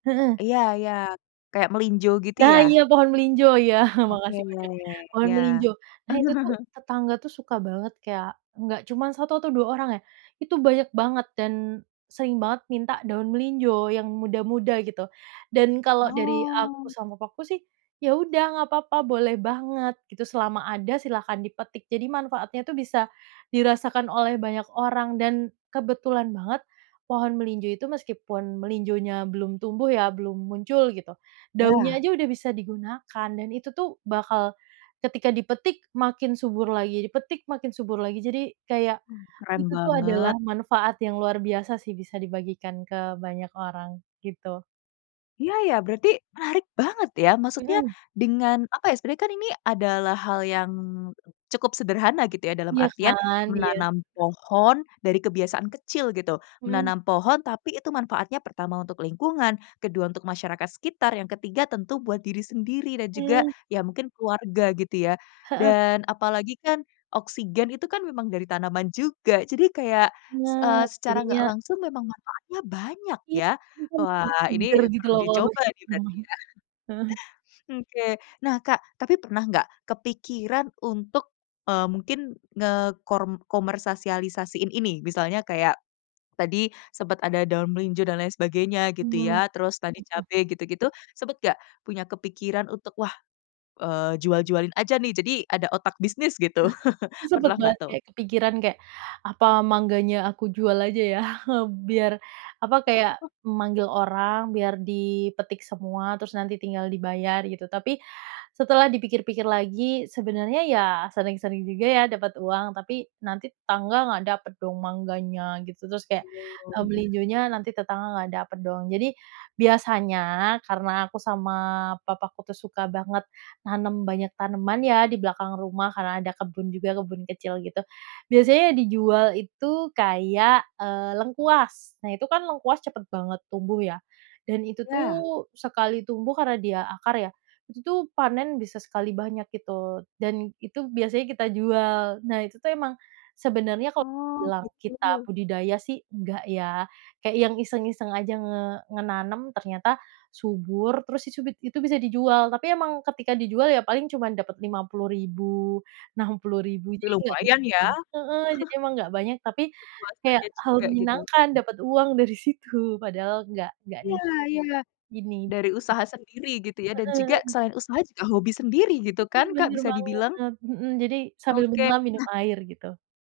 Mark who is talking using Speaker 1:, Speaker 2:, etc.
Speaker 1: Heeh.
Speaker 2: Iya iya, kayak melinjo gitu
Speaker 1: Nah
Speaker 2: ya?
Speaker 1: iya, pohon melinjo, Iya,
Speaker 2: Oke
Speaker 1: makasih
Speaker 2: ya
Speaker 1: infonya.
Speaker 2: ya,
Speaker 1: Pohon
Speaker 2: iya.
Speaker 1: melinjo, nah iya tuh tetangga suka banget kayak nggak cuman satu atau dua orang ya, itu banyak banget, dan sering banget minta daun melinjo, yang muda-muda gitu. Dan kalau dari aku
Speaker 2: Oh.
Speaker 1: sama papaku sih, ya udah nggak apa-apa boleh banget, gitu. Selama ada silakan dipetik. Jadi manfaatnya itu bisa dirasakan oleh banyak orang dan, kebetulan banget pohon melinjo itu meskipun melinjonya belum tumbuh ya, belum muncul gitu, daunnya
Speaker 2: Iya.
Speaker 1: aja udah bisa digunakan. Dan itu tuh, bakal ketika dipetik makin subur lagi, dipetik makin subur lagi. Jadi, kayak,
Speaker 2: Oh, keren
Speaker 1: itu tuh adalah
Speaker 2: banget.
Speaker 1: manfaat yang luar biasa sih bisa dibagikan ke banyak orang, gitu.
Speaker 2: Iya ya, berarti, menarik banget ya maksudnya
Speaker 1: Mhm.
Speaker 2: dengan apa ya, sebenarnya kan ini adalah hal yang cukup sederhana gitu ya, dalam
Speaker 1: Iya
Speaker 2: artian
Speaker 1: kan, iya.
Speaker 2: menanam pohon, dari kebiasaan kecil gitu.
Speaker 1: Mhm.
Speaker 2: Menanam pohon tapi itu manfaatnya pertama untuk lingkungan, kedua untuk masyarakat sekitar, yang ketiga tentu buat diri sendiri dan juga,
Speaker 1: Mmm.
Speaker 2: ya mungkin keluarga gitu ya.
Speaker 1: Heeh.
Speaker 2: Dan, apalagi kan, oksigen itu kan memang dari tanaman juga jadi kayak,
Speaker 1: Iya,
Speaker 2: s eee, secara
Speaker 1: jadinya
Speaker 2: nggak langsung memang manfaatnya banyak
Speaker 1: Ih,
Speaker 2: ya.
Speaker 1: itu kan masih
Speaker 2: Wah ini,
Speaker 1: segar gitu
Speaker 2: perlu
Speaker 1: loh
Speaker 2: dicoba nih berarti
Speaker 1: [unintelligible]
Speaker 2: ya.
Speaker 1: heeh.
Speaker 2: Oke. Nah Kak, tapi pernah enggak, kepikiran untuk, eee, mungkin ngekor komersialisasiin ini, misalnya kayak tadi, sempet ada daun melinjo dan lain sebagainya gitu
Speaker 1: Mmm,
Speaker 2: ya. Terus tadi
Speaker 1: heeh.
Speaker 2: cabe gitu-gitu, sempet nggak punya kepikiran untuk, "wah, eee, jual jualin aja nih" jadi ada otak bisnis gitu,
Speaker 1: Itu sempet
Speaker 2: pernah enggak tuh?
Speaker 1: banget kepikiran kayak, "apa mangganya aku jual aja ya? Biar, apa, kayak memanggil orang biar dipetik semua, terus nanti tinggal dibayar" gitu. Tapi, setelah dipikir pikir lagi, sebenarnya ya sering sering juga ya dapat uang, tapi, nanti tetangga nggak dapat dong mangganya, gitu. Terus kayak,
Speaker 2: Belum, oh
Speaker 1: eee,
Speaker 2: ya.
Speaker 1: melinjonya nanti tetangga nggak dapet dong. Jadi, biasanya karena aku sama papaku tuh suka banget nanem banyak tanaman ya di belakang rumah, karena ada kebun juga, kebun kecil gitu. Biasanya dijual itu kayak, eee, lengkuas, nah itu kan lengkuas cepet banget tumbuh ya, dan itu tuh,
Speaker 2: Iya.
Speaker 1: sekali tumbuh karena dia akar ya, itu panen bisa sekali banyak itu. Dan itu biasanya kita jual. Nah itu tuh memang, sebenarnya kalau
Speaker 2: Oh,
Speaker 1: bilang kita
Speaker 2: gitu.
Speaker 1: budidaya sih enggak ya, kayak yang iseng-iseng aja nge menanam ternyata subur terus isubit itu bisa dijual. Tapi emang ketika dijual ya paling cuma dapet 50.000, 60.000, jadi ya
Speaker 2: Lumayan ya.
Speaker 1: heeh, emang nggak banyak tapi, kayak
Speaker 2: Kemasannya
Speaker 1: hal
Speaker 2: juga gitu.
Speaker 1: menyenangkan dapat uang dari situ, padahal nggak nggak di
Speaker 2: Iya iya,
Speaker 1: gini
Speaker 2: dari usaha sendiri gitu ya, dan juga,
Speaker 1: [unintelligible]
Speaker 2: selain usaha juga hobi sendiri gitu
Speaker 1: Itu
Speaker 2: kan Kak
Speaker 1: benar
Speaker 2: bisa dibilang?
Speaker 1: banget mhm, jadi sambil
Speaker 2: Oke,
Speaker 1: menyelam minum
Speaker 2: nah
Speaker 1: air gitu.